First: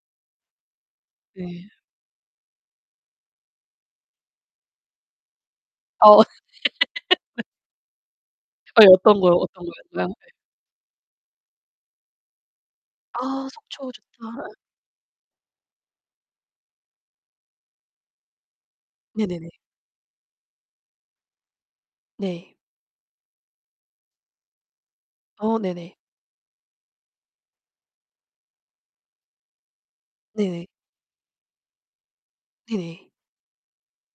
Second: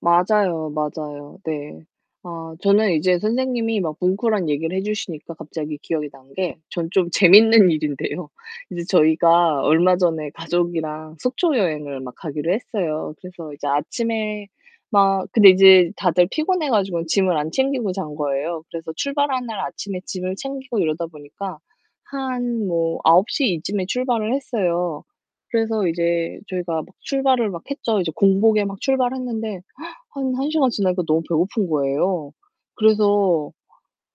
맞아요, 맞아요. 네. 네. 아 저는 이제 선생님이 막 뭉클한 얘기를 해 주시니까 갑자기 기억이 어. 난 게 전 좀 재밌는 일인데요 이제 아이 어떤 거요 저희가 어떤 얼마 거였나요? 예. 전에 가족이랑 속초 여행을 막 가기로 했어요. 아 그래서 이제 속초 아침에 좋다. 예. 막 근데 이제 다들 피곤해 가지고는 짐을 안 챙기고 잔 거예요. 그래서 출발하는 네네네. 날 아침에 짐을 챙기고 이러다 보니까 네. 한 뭐 9:00 이쯤에 출발을 했어요. 어 그래서 네네. 이제 저희가 막 출발을 막 했죠. 이제 공복에 막 출발했는데 한 1 네네. 시간 지나니까 너무 배고픈 거예요. 네네. 그래서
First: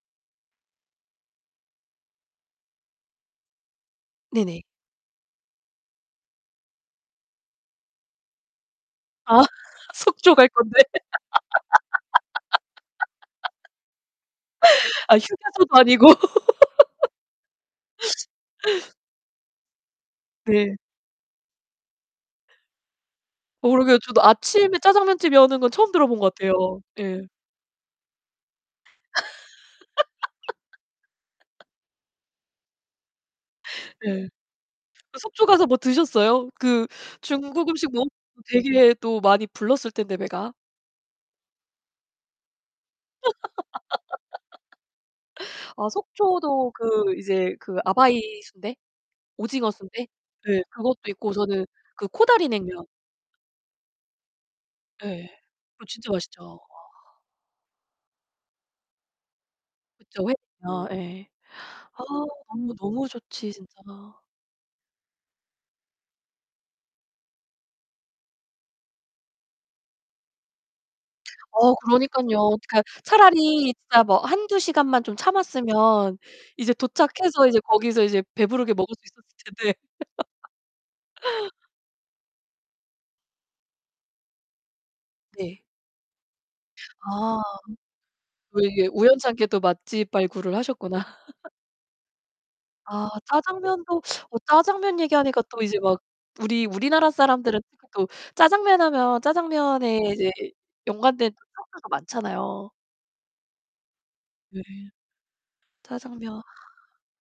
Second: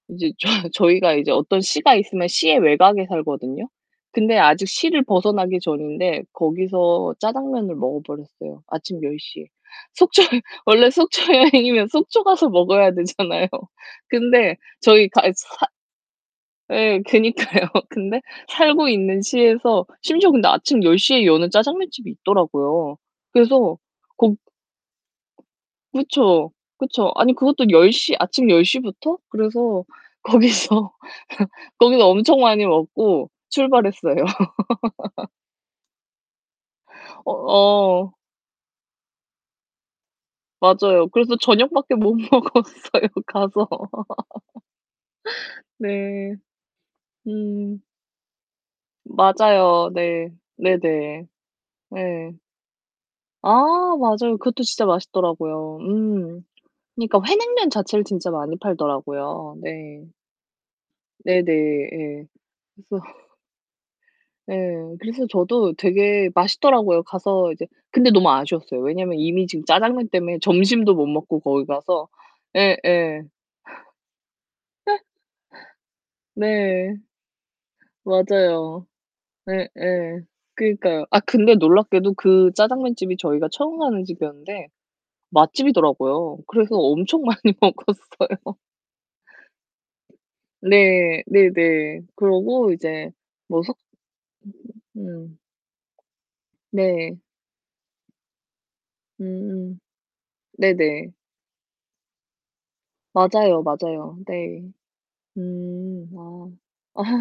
이제 저희 저희가 이제 어떤 시가 있으면 시의 외곽에 살거든요. 근데 네네. 아직 시를 벗어나기 전인데 거기서 짜장면을 먹어버렸어요 아침 10:00 아 에. 속초에 속초 갈 건데. 원래 속초 여행이면 속초 가서 먹어야 되잖아요. 근데 아 저희가 이 사 휴게소도 아니고. 예. 그니까요. 근데 살고 있는 시에서 심지어 근데 네. 아침 10:00 에 여는 짜장면 집이 있더라고요. 어 그래서 그러게요. 저도 거 아침에 짜장면집 여는 건 처음 들어본 것 그렇죠? 같아요. 그쵸? 예. 아니 그것도 10:00 아침 10:00 부터 그래서 거기서 거기서 엄청 많이 먹고 출발했어요. 예. 그 속초 가서 뭐 드셨어요? 그 어 중국음식 먹 어. 되게 또 많이 불렀을 텐데 배가. 맞아요. 그래서 저녁밖에 못 먹었어요 가서. 아 네. 속초도 그 이제 그 음. 아바이 순대? 오징어 맞아요. 순대? 네. 네. 그것도 네네. 있고 저는 그 예. 코다리 냉면 아 맞아요. 그것도 진짜 예. 맛있더라고요. 그거 진짜 맛있죠. 음. 와. 그러니까 회냉면 자체를 진짜 많이 팔더라고요. 네. 그쵸. 회냉면. 예. 네네. 아 예. 너무 그래서 너무 좋지 진짜. 네. 그래서 저도 되게 맛있더라고요 가서 이제 근데 너무 아쉬웠어요. 왜냐면 이미 지금 짜장면 때문에 점심도 못 먹고 거기 어 가서 그러니깐요. 어떻게 예예. 차라리 진짜 뭐 1-2 시간만 좀 참았으면 이제 네. 도착해서 이제 거기서 이제 배부르게 맞아요. 먹을 수 있었을 텐데. 예예. 그러니까요. 아 근데 놀랍게도 그 짜장면집이 저희가 처음 가는 집이었는데 네. 맛집이더라고요. 그래서 엄청 아. 많이 먹었어요. 또 이게 우연찮게 또 맛집 발굴을 하셨구나. 네. 네네. 그러고 이제 아. 뭐 숙 짜장면도 어 짜장면 음. 얘기하니까 또 이제 막 우리 우리나라 네. 사람들은 특히 또 짜장면 하면 음. 짜장면에 이제 네네. 연관된 [unintelligible] 들도 많잖아요. 맞아요, 맞아요. 예. 네. 음. 짜장면. 아.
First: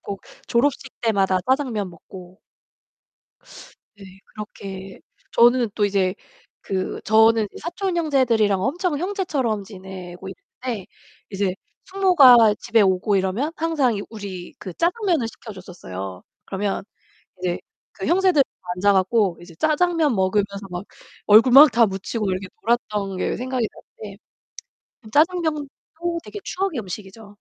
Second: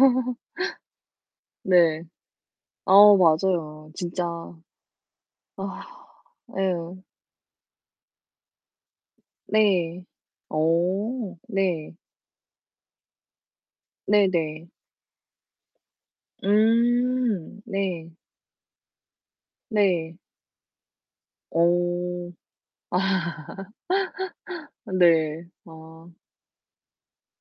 꼭 졸업식 때마다 짜장면 네. 먹고 아 맞아요 예. 진짜. 그렇게 저는 또 이제 그 예. 저는 사촌 형제들이랑 엄청 형제처럼 네. 지내고 있는데 어 이제 네. 숙모가 집에 오고 이러면 항상 이 우리 네네. 그 짜장면을 시켜줬었어요. 그러면 이제 음. 그 네. 형제들 다 앉아 갖고 이제 짜장면 네. 먹으면서 막 얼굴 막 다 묻히고 어. 이렇게 아. 놀았던 게 생각이 나는데 음 네. 짜장면도 아. 되게 추억의 음식이죠.